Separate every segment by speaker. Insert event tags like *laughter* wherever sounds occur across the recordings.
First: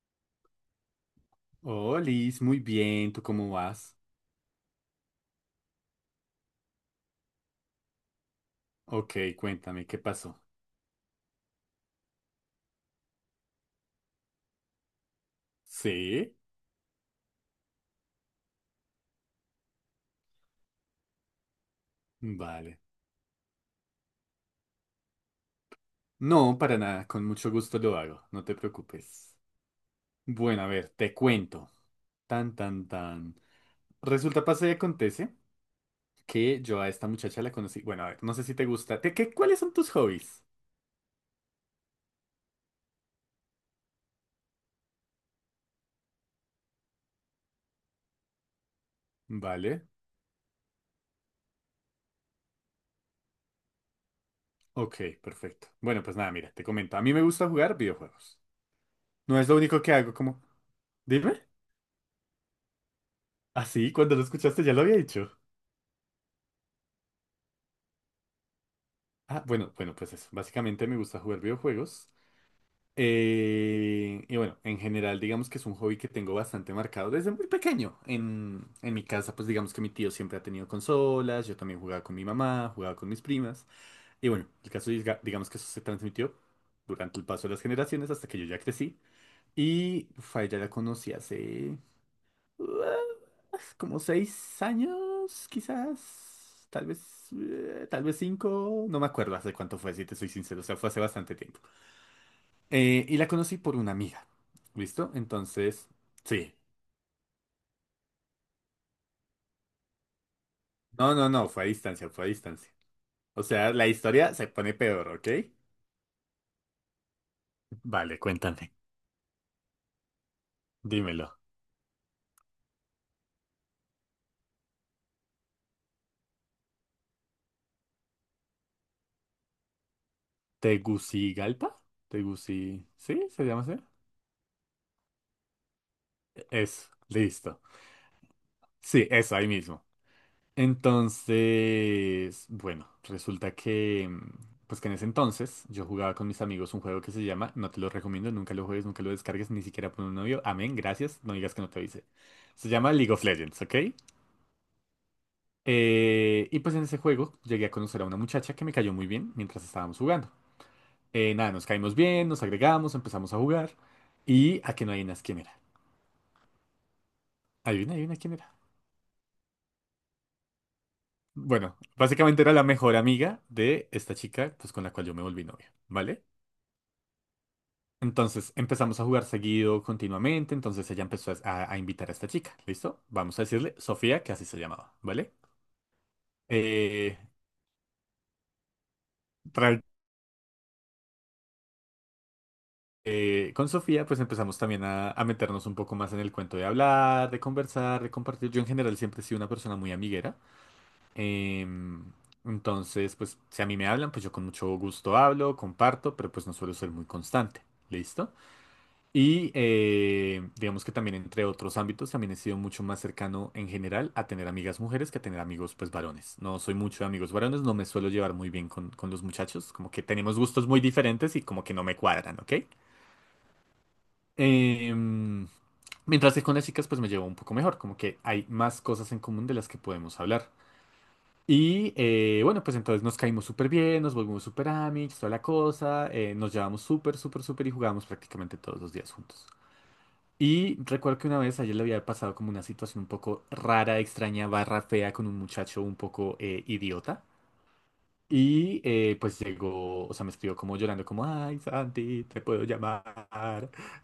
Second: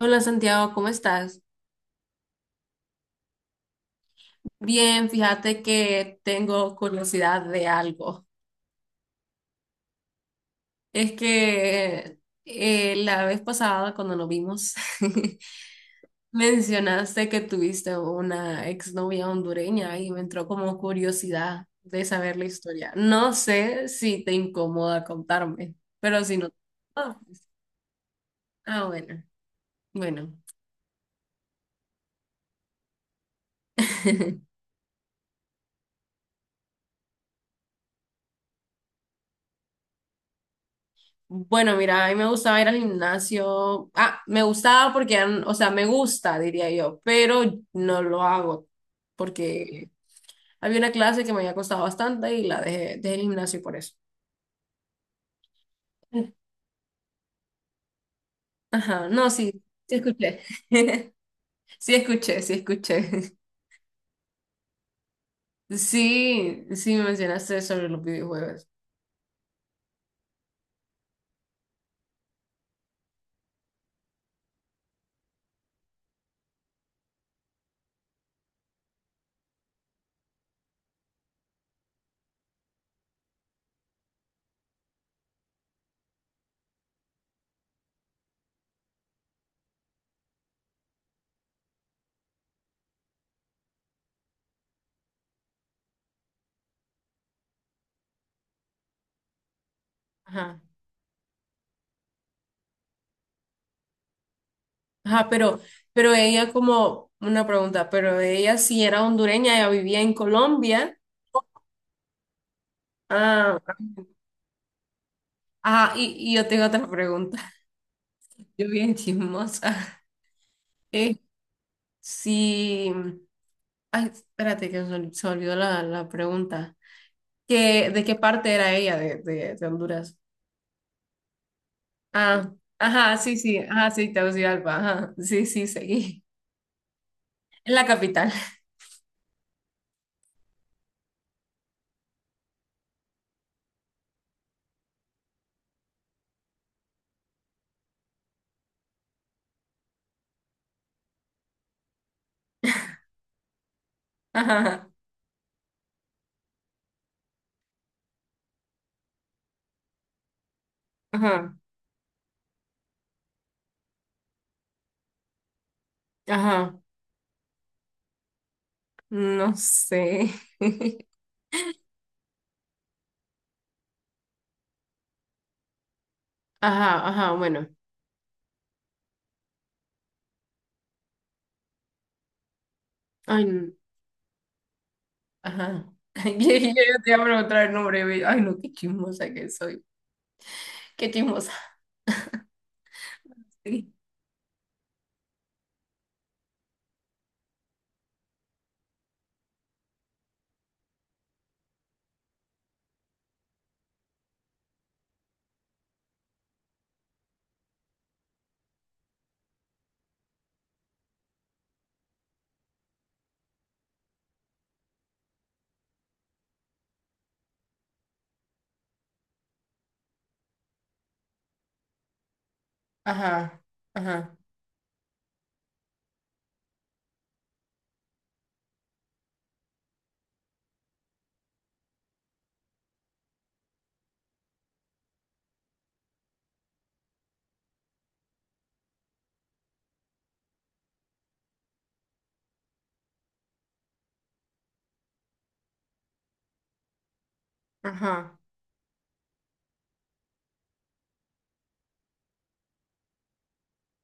Speaker 1: Hola Santiago, ¿cómo estás?
Speaker 2: Oh, Liz, muy bien, ¿tú cómo vas?
Speaker 1: Bien, fíjate que tengo curiosidad de algo.
Speaker 2: Ok, cuéntame, ¿qué pasó?
Speaker 1: Es que la vez pasada cuando nos vimos *laughs*
Speaker 2: ¿Sí?
Speaker 1: mencionaste que tuviste una exnovia hondureña y me entró como curiosidad de saber la
Speaker 2: Vale.
Speaker 1: historia. No sé si te incomoda contarme, pero si no...
Speaker 2: No, para nada,
Speaker 1: Ah,
Speaker 2: con mucho gusto lo hago, no te
Speaker 1: ah, bueno,
Speaker 2: preocupes.
Speaker 1: bueno.
Speaker 2: Bueno, a ver, te cuento. Tan, tan, tan. Resulta,
Speaker 1: *laughs*
Speaker 2: pasa y acontece que yo a esta muchacha la conocí. Bueno, a ver, no sé si te gusta. ¿Qué, cuáles son tus hobbies?
Speaker 1: Bueno, mira, a mí me gustaba ir al gimnasio. Ah, me gustaba porque, o sea, me gusta, diría yo, pero no lo hago
Speaker 2: Vale.
Speaker 1: porque había una clase que me había costado bastante y dejé el gimnasio por eso.
Speaker 2: Ok, perfecto. Bueno, pues nada, mira, te comento. A mí me gusta jugar videojuegos.
Speaker 1: Ajá, no,
Speaker 2: No es lo
Speaker 1: sí,
Speaker 2: único que
Speaker 1: sí
Speaker 2: hago,
Speaker 1: escuché.
Speaker 2: como...
Speaker 1: *laughs*
Speaker 2: Dime.
Speaker 1: Sí escuché, sí escuché.
Speaker 2: ¿Así? Cuando lo escuchaste ya lo había dicho.
Speaker 1: Sí, sí me mencionaste sobre los videojuegos.
Speaker 2: Ah, bueno, bueno, pues eso. Básicamente me gusta jugar videojuegos. Y bueno, en general, digamos que es un hobby que tengo bastante marcado desde muy pequeño. En mi casa, pues digamos que mi tío siempre ha tenido consolas, yo también jugaba con mi mamá, jugaba con mis primas. Y bueno, el caso es, digamos que eso se transmitió durante el paso de las generaciones hasta que yo ya crecí. Y uf, a ella la conocí hace ah, como seis años, quizás. Tal vez cinco. No me acuerdo hace cuánto fue, si te soy
Speaker 1: Ajá.
Speaker 2: sincero. O sea, fue hace bastante tiempo. Y la conocí por una amiga. ¿Listo?
Speaker 1: Ajá,
Speaker 2: Entonces,
Speaker 1: pero ella
Speaker 2: sí.
Speaker 1: como una pregunta, pero ella sí era hondureña, ella vivía en Colombia.
Speaker 2: No, fue a distancia, fue a distancia. O
Speaker 1: Ah,
Speaker 2: sea, la historia se pone peor, ¿ok?
Speaker 1: ajá, y yo tengo otra pregunta.
Speaker 2: Vale,
Speaker 1: Yo
Speaker 2: cuéntame.
Speaker 1: bien chismosa. *laughs* Eh,
Speaker 2: Dímelo.
Speaker 1: sí. Ay, espérate que se olvidó la pregunta. ¿ De qué parte era ella de Honduras?
Speaker 2: ¿Tegucigalpa?
Speaker 1: Ah,
Speaker 2: ¿Teguci...
Speaker 1: ajá,
Speaker 2: ¿Sí?
Speaker 1: sí,
Speaker 2: ¿Se
Speaker 1: sí,
Speaker 2: llama así?
Speaker 1: ajá, sí, Tegucigalpa, ajá, sí, sí, seguí.
Speaker 2: Eso, listo.
Speaker 1: En la capital.
Speaker 2: Sí, eso, ahí mismo. Entonces, bueno, resulta que, pues que en ese entonces yo jugaba con mis amigos un juego que se llama, no te lo recomiendo, nunca lo juegues, nunca lo descargues, ni siquiera por un novio, amén, gracias, no digas que no te avisé. Se llama League of Legends, ¿ok?
Speaker 1: *laughs* Ajá,
Speaker 2: Y pues en ese juego llegué a conocer a una muchacha que me cayó muy bien mientras estábamos jugando. Nada,
Speaker 1: ajá,
Speaker 2: nos caímos bien, nos agregamos, empezamos a jugar y a que no adivinas quién era.
Speaker 1: ajá,
Speaker 2: Adivina, adivina quién era.
Speaker 1: no sé. *laughs*
Speaker 2: Bueno, básicamente era la mejor amiga de esta chica, pues con la cual yo me volví novio, ¿vale?
Speaker 1: Ajá, ajá, bueno.
Speaker 2: Entonces empezamos a jugar seguido, continuamente. Entonces ella empezó a invitar a esta chica, ¿listo? Vamos
Speaker 1: Ay,
Speaker 2: a
Speaker 1: n-
Speaker 2: decirle Sofía, que así se llamaba, ¿vale?
Speaker 1: ajá. *laughs* Yo, yo te
Speaker 2: Eh,
Speaker 1: iba a preguntar el nombre. Güey. Ay, no, qué chismosa que
Speaker 2: tra-
Speaker 1: soy. Qué chismosa.
Speaker 2: con
Speaker 1: Sí.
Speaker 2: Sofía, pues empezamos también a meternos un poco más en el cuento de hablar, de conversar, de compartir. Yo en general siempre he sido una persona muy amiguera. em, entonces, pues si a mí me hablan, pues yo con mucho gusto hablo, comparto, pero pues no suelo ser muy constante, ¿listo? Digamos que también entre otros ámbitos también he sido mucho más cercano en general a tener amigas mujeres que a tener amigos pues varones. No soy mucho de amigos varones, no me suelo llevar muy bien con los muchachos, como que tenemos gustos muy diferentes y como que no me cuadran, ¿ok?
Speaker 1: Ajá, ajá,
Speaker 2: Em, mientras que con las chicas pues me llevo un poco mejor, como que hay más cosas en común de las que podemos hablar. Bueno, pues entonces nos caímos súper bien, nos volvimos súper amigos, toda la cosa, nos llevamos súper, súper, súper y jugábamos prácticamente todos los días juntos. Y recuerdo que una vez ayer le había pasado como una situación un poco rara, extraña, barra fea con un muchacho un poco idiota.
Speaker 1: ajá.
Speaker 2: Pues llegó, o sea, me escribió como llorando, como, ay, Santi, te puedo llamar,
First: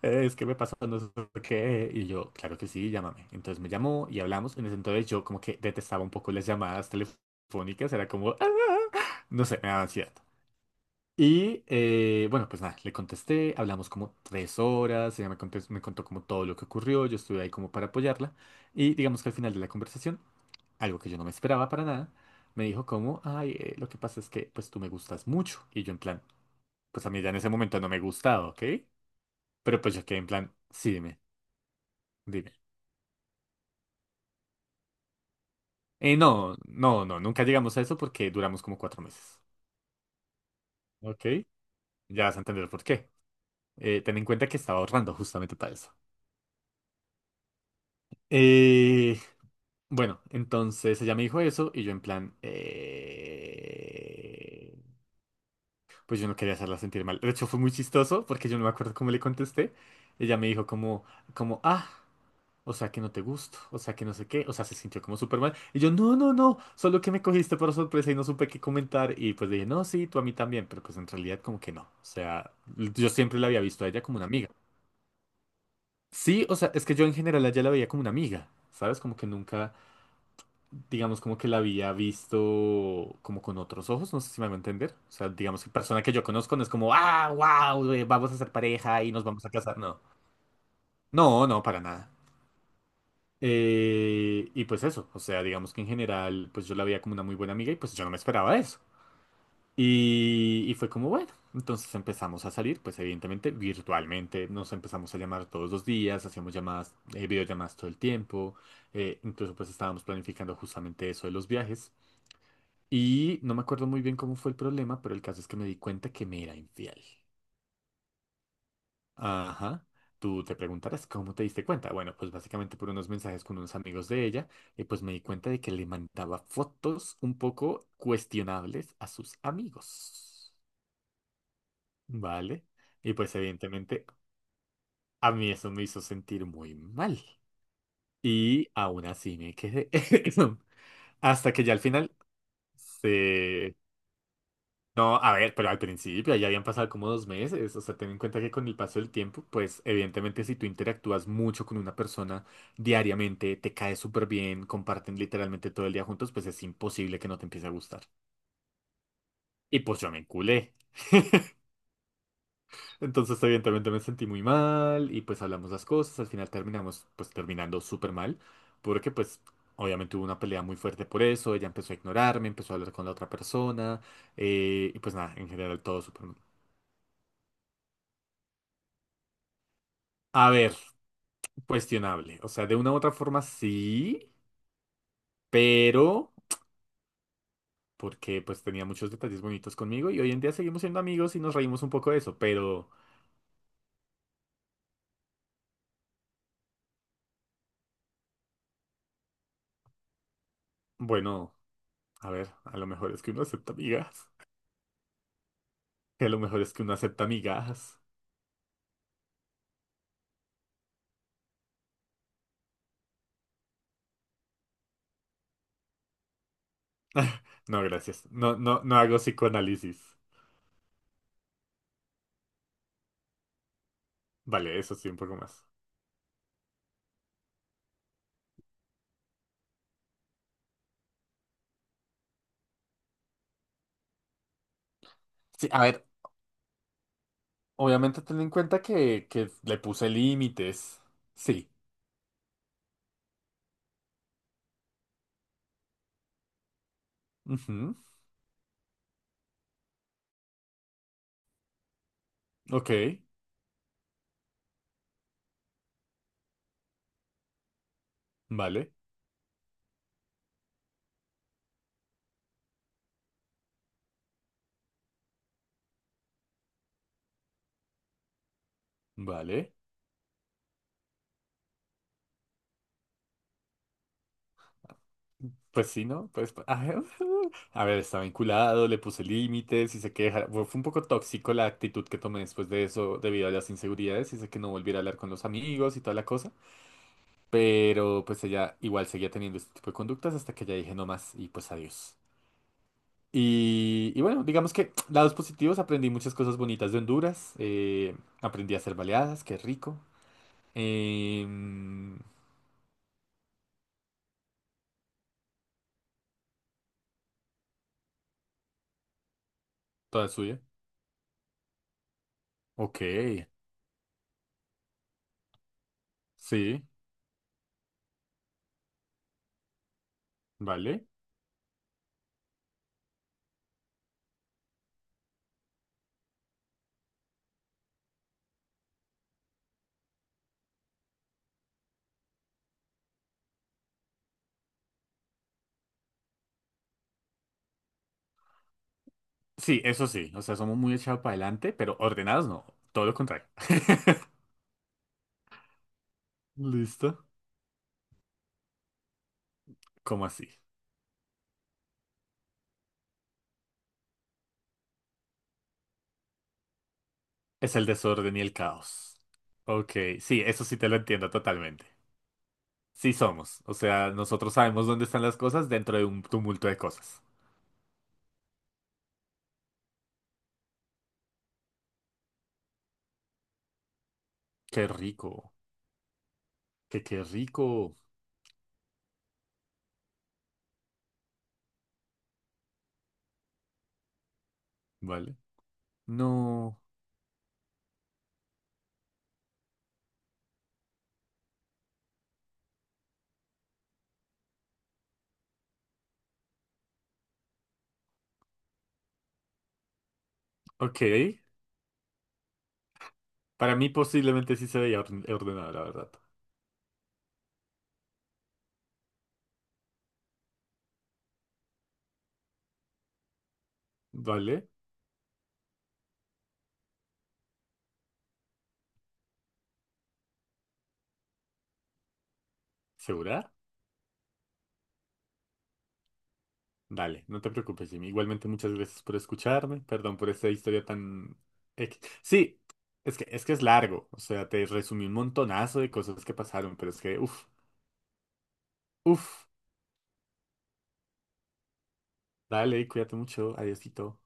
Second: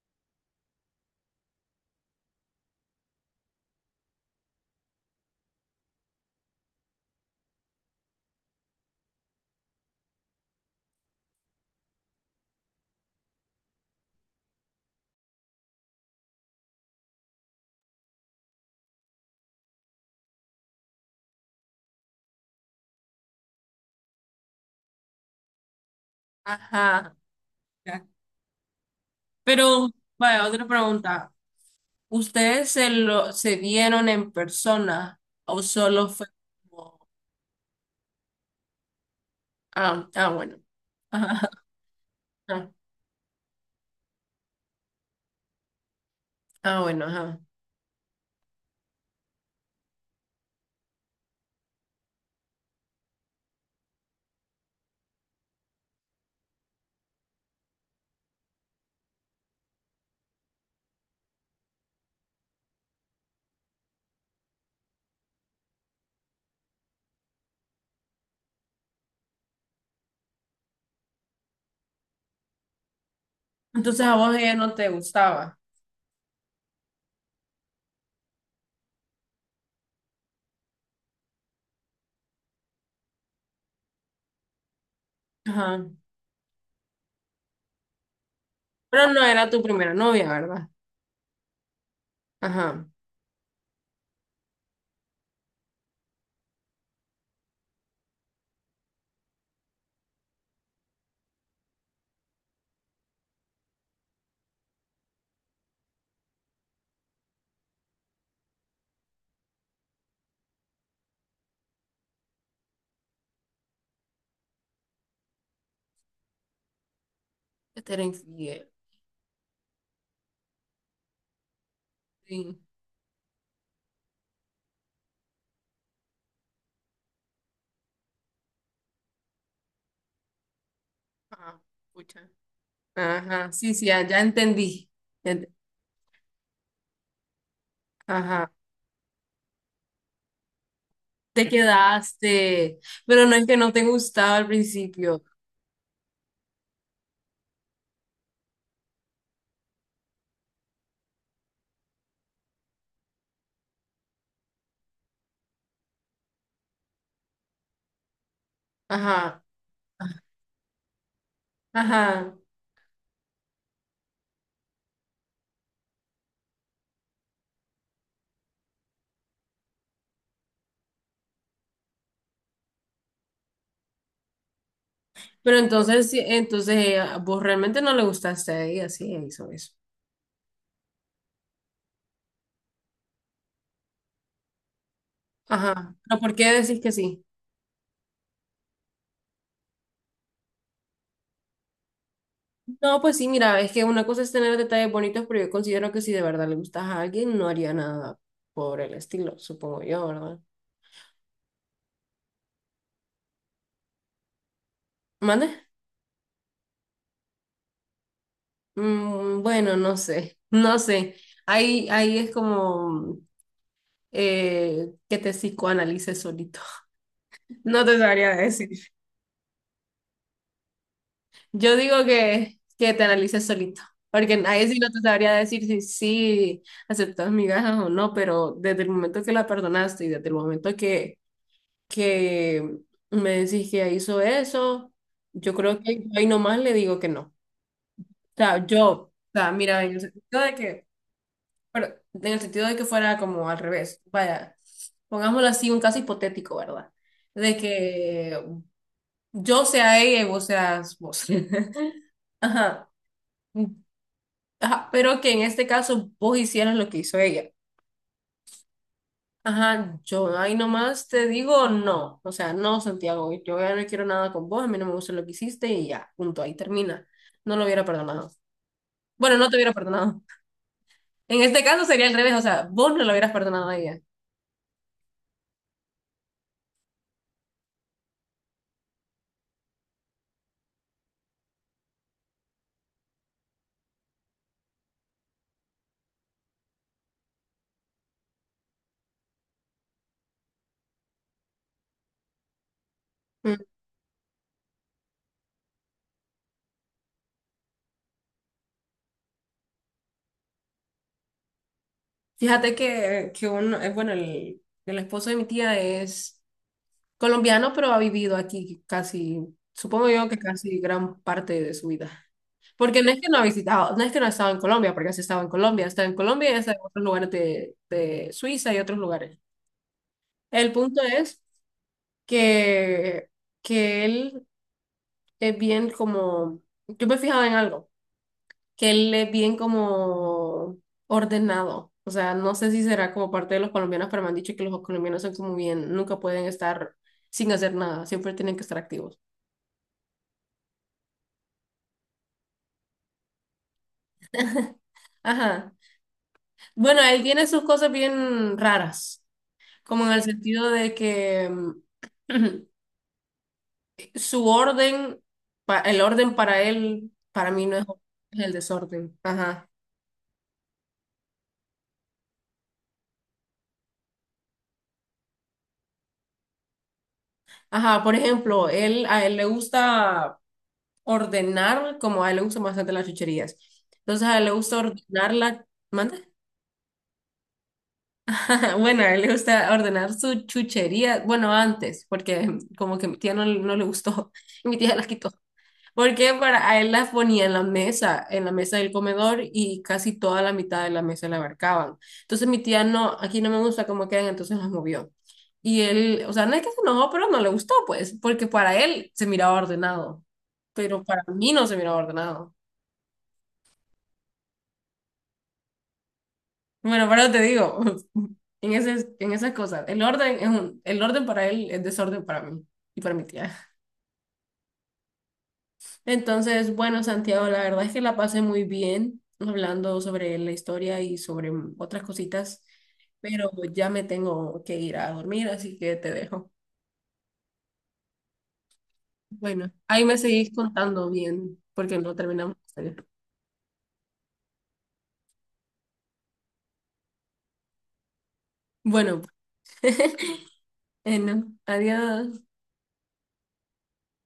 Speaker 2: es que me pasó no sé qué. Y yo, claro que sí, llámame. Entonces me llamó y hablamos. En ese entonces yo como que detestaba un poco las llamadas telefónicas, era como, "Ah", no sé, me daba ansiedad. Bueno, pues nada, le contesté, hablamos como tres horas, ella me contó como todo lo que ocurrió, yo estuve ahí como para apoyarla y digamos que al final de la conversación, algo que yo no me esperaba para nada, me dijo como, ay, lo que pasa es que pues tú me gustas mucho y yo en plan, pues a
Speaker 1: Ajá.
Speaker 2: mí ya en ese momento no me
Speaker 1: Ya.
Speaker 2: gustaba, ¿ok? Pero
Speaker 1: Pero,
Speaker 2: pues yo quedé en
Speaker 1: vaya,
Speaker 2: plan,
Speaker 1: otra
Speaker 2: sí, dime,
Speaker 1: pregunta.
Speaker 2: dime.
Speaker 1: ¿Ustedes se vieron en persona o solo
Speaker 2: Eh,
Speaker 1: fue
Speaker 2: no, no,
Speaker 1: como...
Speaker 2: no, nunca llegamos a eso porque duramos como cuatro meses,
Speaker 1: Ah, ah, bueno. *laughs*
Speaker 2: ¿ok?
Speaker 1: Ajá,
Speaker 2: Ya vas a entender
Speaker 1: ajá.
Speaker 2: por qué. Ten en cuenta que estaba ahorrando justamente para eso.
Speaker 1: Ah, bueno, ajá.
Speaker 2: Eh, Bueno, entonces ella me dijo eso y yo en plan, pues yo no quería hacerla sentir mal. De hecho fue muy chistoso porque yo no me acuerdo cómo le contesté. Ella me dijo como, ah, o sea que no te gusto, o sea que no sé qué, o sea se sintió como súper mal. Y yo, no, solo que me cogiste por sorpresa y no supe qué comentar. Y pues le dije, no, sí, tú a mí también, pero pues en realidad como que no. O sea, yo siempre la había visto a ella
Speaker 1: Entonces a
Speaker 2: como una
Speaker 1: vos
Speaker 2: amiga.
Speaker 1: ella no te gustaba.
Speaker 2: Sí, o sea, es que yo en general a ella la veía como una amiga, ¿sabes? Como que nunca... digamos, como que la había visto como con otros ojos, no sé si me hago entender. O sea, digamos que
Speaker 1: Ajá.
Speaker 2: persona que yo conozco no es como, ah, wow, vamos a ser pareja
Speaker 1: Pero
Speaker 2: y nos
Speaker 1: no
Speaker 2: vamos
Speaker 1: era
Speaker 2: a
Speaker 1: tu
Speaker 2: casar.
Speaker 1: primera
Speaker 2: No,
Speaker 1: novia, ¿verdad?
Speaker 2: no, para nada.
Speaker 1: Ajá.
Speaker 2: Y pues eso, o sea, digamos que en general, pues yo la veía como una muy buena amiga y pues yo no me esperaba eso. Y fue como, bueno, entonces empezamos a salir, pues evidentemente virtualmente, nos empezamos a llamar todos los días, hacíamos llamadas, videollamadas todo el tiempo, incluso pues estábamos planificando justamente eso de los viajes. Y no me acuerdo muy bien cómo fue el problema, pero el caso es que me di cuenta que me era infiel.
Speaker 1: Que te era infiel.
Speaker 2: Ajá. Tú te preguntarás cómo te diste cuenta. Bueno, pues
Speaker 1: Sí.
Speaker 2: básicamente por unos mensajes con unos amigos de ella, y pues me di cuenta de que le mandaba fotos un poco cuestionables a sus amigos.
Speaker 1: Ah. Pucha.
Speaker 2: ¿Vale? Y pues
Speaker 1: Ajá. Sí, sí, ya,
Speaker 2: evidentemente
Speaker 1: ya entendí.
Speaker 2: a
Speaker 1: Ya ent-
Speaker 2: mí eso me hizo sentir muy mal.
Speaker 1: Ajá.
Speaker 2: Y aún así me quedé. *laughs*
Speaker 1: Te
Speaker 2: Hasta que ya al final
Speaker 1: quedaste. Pero no es que no
Speaker 2: se
Speaker 1: te gustaba al
Speaker 2: No,
Speaker 1: principio.
Speaker 2: a ver, pero al principio ya habían pasado como dos meses, o sea, ten en cuenta que con el paso del tiempo, pues evidentemente si tú interactúas mucho con una persona diariamente, te cae súper bien, comparten literalmente todo el día juntos, pues es imposible que no te empiece a gustar.
Speaker 1: Ajá.
Speaker 2: Y pues yo me enculé.
Speaker 1: Ajá.
Speaker 2: Entonces evidentemente me sentí muy mal y pues hablamos las cosas, al final terminamos pues terminando súper mal, porque pues obviamente hubo una pelea muy fuerte por eso, ella empezó a ignorarme, empezó a hablar con la otra persona, y pues nada, en
Speaker 1: Pero
Speaker 2: general todo
Speaker 1: entonces, sí,
Speaker 2: súper mal.
Speaker 1: entonces vos realmente no le gustaste a ella, sí, ella hizo eso.
Speaker 2: A ver. Cuestionable. O sea, de una u otra forma sí,
Speaker 1: Ajá. ¿Pero
Speaker 2: pero
Speaker 1: por qué decís que sí?
Speaker 2: porque pues tenía muchos detalles bonitos conmigo y hoy en día seguimos siendo amigos y nos reímos un poco de eso, pero
Speaker 1: No, pues sí, mira, es que una cosa es tener detalles bonitos, pero yo considero que si de verdad le gustas a alguien, no haría nada por el estilo, supongo yo, ¿verdad?
Speaker 2: bueno, a ver, a lo mejor es que uno acepta amigas,
Speaker 1: ¿Mande?
Speaker 2: *laughs* a lo mejor es que uno acepta amigas.
Speaker 1: Mm, bueno, no sé, *laughs* no sé. Ahí es como que te psicoanalices solito.
Speaker 2: *laughs*
Speaker 1: *laughs* No
Speaker 2: No,
Speaker 1: te
Speaker 2: gracias.
Speaker 1: sabría decir.
Speaker 2: No hago psicoanálisis.
Speaker 1: Yo digo que te analices solito, porque nadie sí
Speaker 2: Vale,
Speaker 1: no
Speaker 2: eso
Speaker 1: te
Speaker 2: sí, un
Speaker 1: sabría
Speaker 2: poco más.
Speaker 1: decir si sí aceptas migajas o no, pero desde el momento que la perdonaste y desde el momento que me decís que hizo eso, yo
Speaker 2: Sí,
Speaker 1: creo
Speaker 2: a
Speaker 1: que yo
Speaker 2: ver,
Speaker 1: ahí nomás le digo que no. O
Speaker 2: obviamente ten en
Speaker 1: sea,
Speaker 2: cuenta
Speaker 1: o
Speaker 2: que
Speaker 1: sea,
Speaker 2: le
Speaker 1: mira, en el
Speaker 2: puse
Speaker 1: sentido de que,
Speaker 2: límites. Sí.
Speaker 1: pero en el sentido de que fuera como al revés, vaya, pongámoslo así, un caso hipotético, ¿verdad? De
Speaker 2: Ujú.
Speaker 1: que yo sea ella y vos seas vos. *laughs* Ajá.
Speaker 2: Ok,
Speaker 1: Ajá, pero que en este caso vos hicieras lo que hizo ella.
Speaker 2: vale,
Speaker 1: Ajá, yo ahí nomás te digo no. O sea, no, Santiago, yo ya no quiero nada con vos, a mí no me gusta lo que hiciste y ya, punto, ahí termina. No lo hubiera perdonado. Bueno, no te
Speaker 2: vale.
Speaker 1: hubiera perdonado. En este caso sería al revés, o sea, vos no lo hubieras perdonado a ella.
Speaker 2: Pues sí, ¿no? Pues, *laughs* ay, a ver, estaba vinculado, le puse límites y sé que fue un poco tóxico la actitud que tomé después de eso debido a las inseguridades y sé que no volviera a hablar con los amigos y toda la cosa, pero pues ella igual seguía teniendo este tipo de conductas hasta que ya dije no más y pues adiós.
Speaker 1: Mm.
Speaker 2: Y bueno, digamos que *tsk* lados positivos, aprendí muchas cosas bonitas de Honduras, aprendí a hacer baleadas, qué rico. em,
Speaker 1: Fíjate que uno, bueno, el esposo de mi tía es colombiano, pero ha vivido aquí casi, supongo yo
Speaker 2: toda
Speaker 1: que
Speaker 2: suya.
Speaker 1: casi gran parte de su vida.
Speaker 2: Ok,
Speaker 1: Porque no es que no ha visitado, no es que no ha estado en Colombia, porque sí estaba en Colombia, está en Colombia y está en
Speaker 2: sí,
Speaker 1: otros lugares de Suiza y otros lugares. El punto
Speaker 2: vale.
Speaker 1: es que, que él es bien como, yo me he fijado en algo, que él es bien como ordenado. O sea, no sé si será como parte de los colombianos, pero me han dicho que los colombianos son como bien, nunca pueden estar sin hacer nada, siempre tienen que estar activos.
Speaker 2: Sí, eso sí. O sea, somos muy echados para adelante, pero ordenados no. Todo lo contrario. *laughs*
Speaker 1: Ajá. Bueno,
Speaker 2: ¿Listo?
Speaker 1: él tiene sus cosas bien raras, como en el
Speaker 2: ¿Cómo así?
Speaker 1: sentido de que *clears throat* su orden, el orden para él, para mí
Speaker 2: Es
Speaker 1: no es
Speaker 2: el
Speaker 1: orden,
Speaker 2: desorden
Speaker 1: es
Speaker 2: y el
Speaker 1: el desorden.
Speaker 2: caos.
Speaker 1: Ajá.
Speaker 2: Ok, sí, eso sí te lo entiendo totalmente. Sí somos. O sea, nosotros sabemos dónde están las cosas dentro de un tumulto de cosas.
Speaker 1: Ajá, por ejemplo, a él le gusta ordenar, como a él le gustan bastante las chucherías. Entonces a él le gusta
Speaker 2: Qué
Speaker 1: ordenar
Speaker 2: rico.
Speaker 1: la... ¿Manda? *laughs*
Speaker 2: Que qué rico.
Speaker 1: Bueno, a él le gusta ordenar su chuchería. Bueno, antes, porque como que mi tía no, no le gustó *laughs* y mi tía las quitó.
Speaker 2: ¿Vale?
Speaker 1: Porque para a
Speaker 2: No.
Speaker 1: él las ponía en la mesa del comedor y casi toda la mitad de la mesa la abarcaban. Entonces mi tía no, aquí no me gusta cómo quedan, entonces las movió. Y él, o sea, no es que se enojó, pero no le gustó, pues, porque para él se miraba ordenado,
Speaker 2: Ok.
Speaker 1: pero para mí no se miraba ordenado.
Speaker 2: Para mí posiblemente sí se veía ordenado, la verdad.
Speaker 1: Bueno, pero te digo, *laughs* en en esas cosas, el orden es un, el orden para él es desorden para mí y para mi tía.
Speaker 2: ¿Vale?
Speaker 1: Entonces, bueno, Santiago, la verdad es que la pasé muy bien hablando sobre la historia y sobre otras cositas,
Speaker 2: ¿Segura?
Speaker 1: pero ya me tengo que ir a dormir, así que te dejo.
Speaker 2: Dale, no te preocupes, Jimmy. Igualmente, muchas gracias por
Speaker 1: Bueno,
Speaker 2: escucharme.
Speaker 1: ahí
Speaker 2: Perdón
Speaker 1: me
Speaker 2: por esta
Speaker 1: seguís
Speaker 2: historia
Speaker 1: contando
Speaker 2: tan...
Speaker 1: bien, porque no terminamos
Speaker 2: Sí,
Speaker 1: de hacer.
Speaker 2: es que, es que es largo. O sea, te resumí un montonazo de cosas que pasaron, pero es que, uff,
Speaker 1: Bueno,
Speaker 2: uff.
Speaker 1: *laughs* no, adiós.
Speaker 2: Dale, cuídate mucho. Adiósito.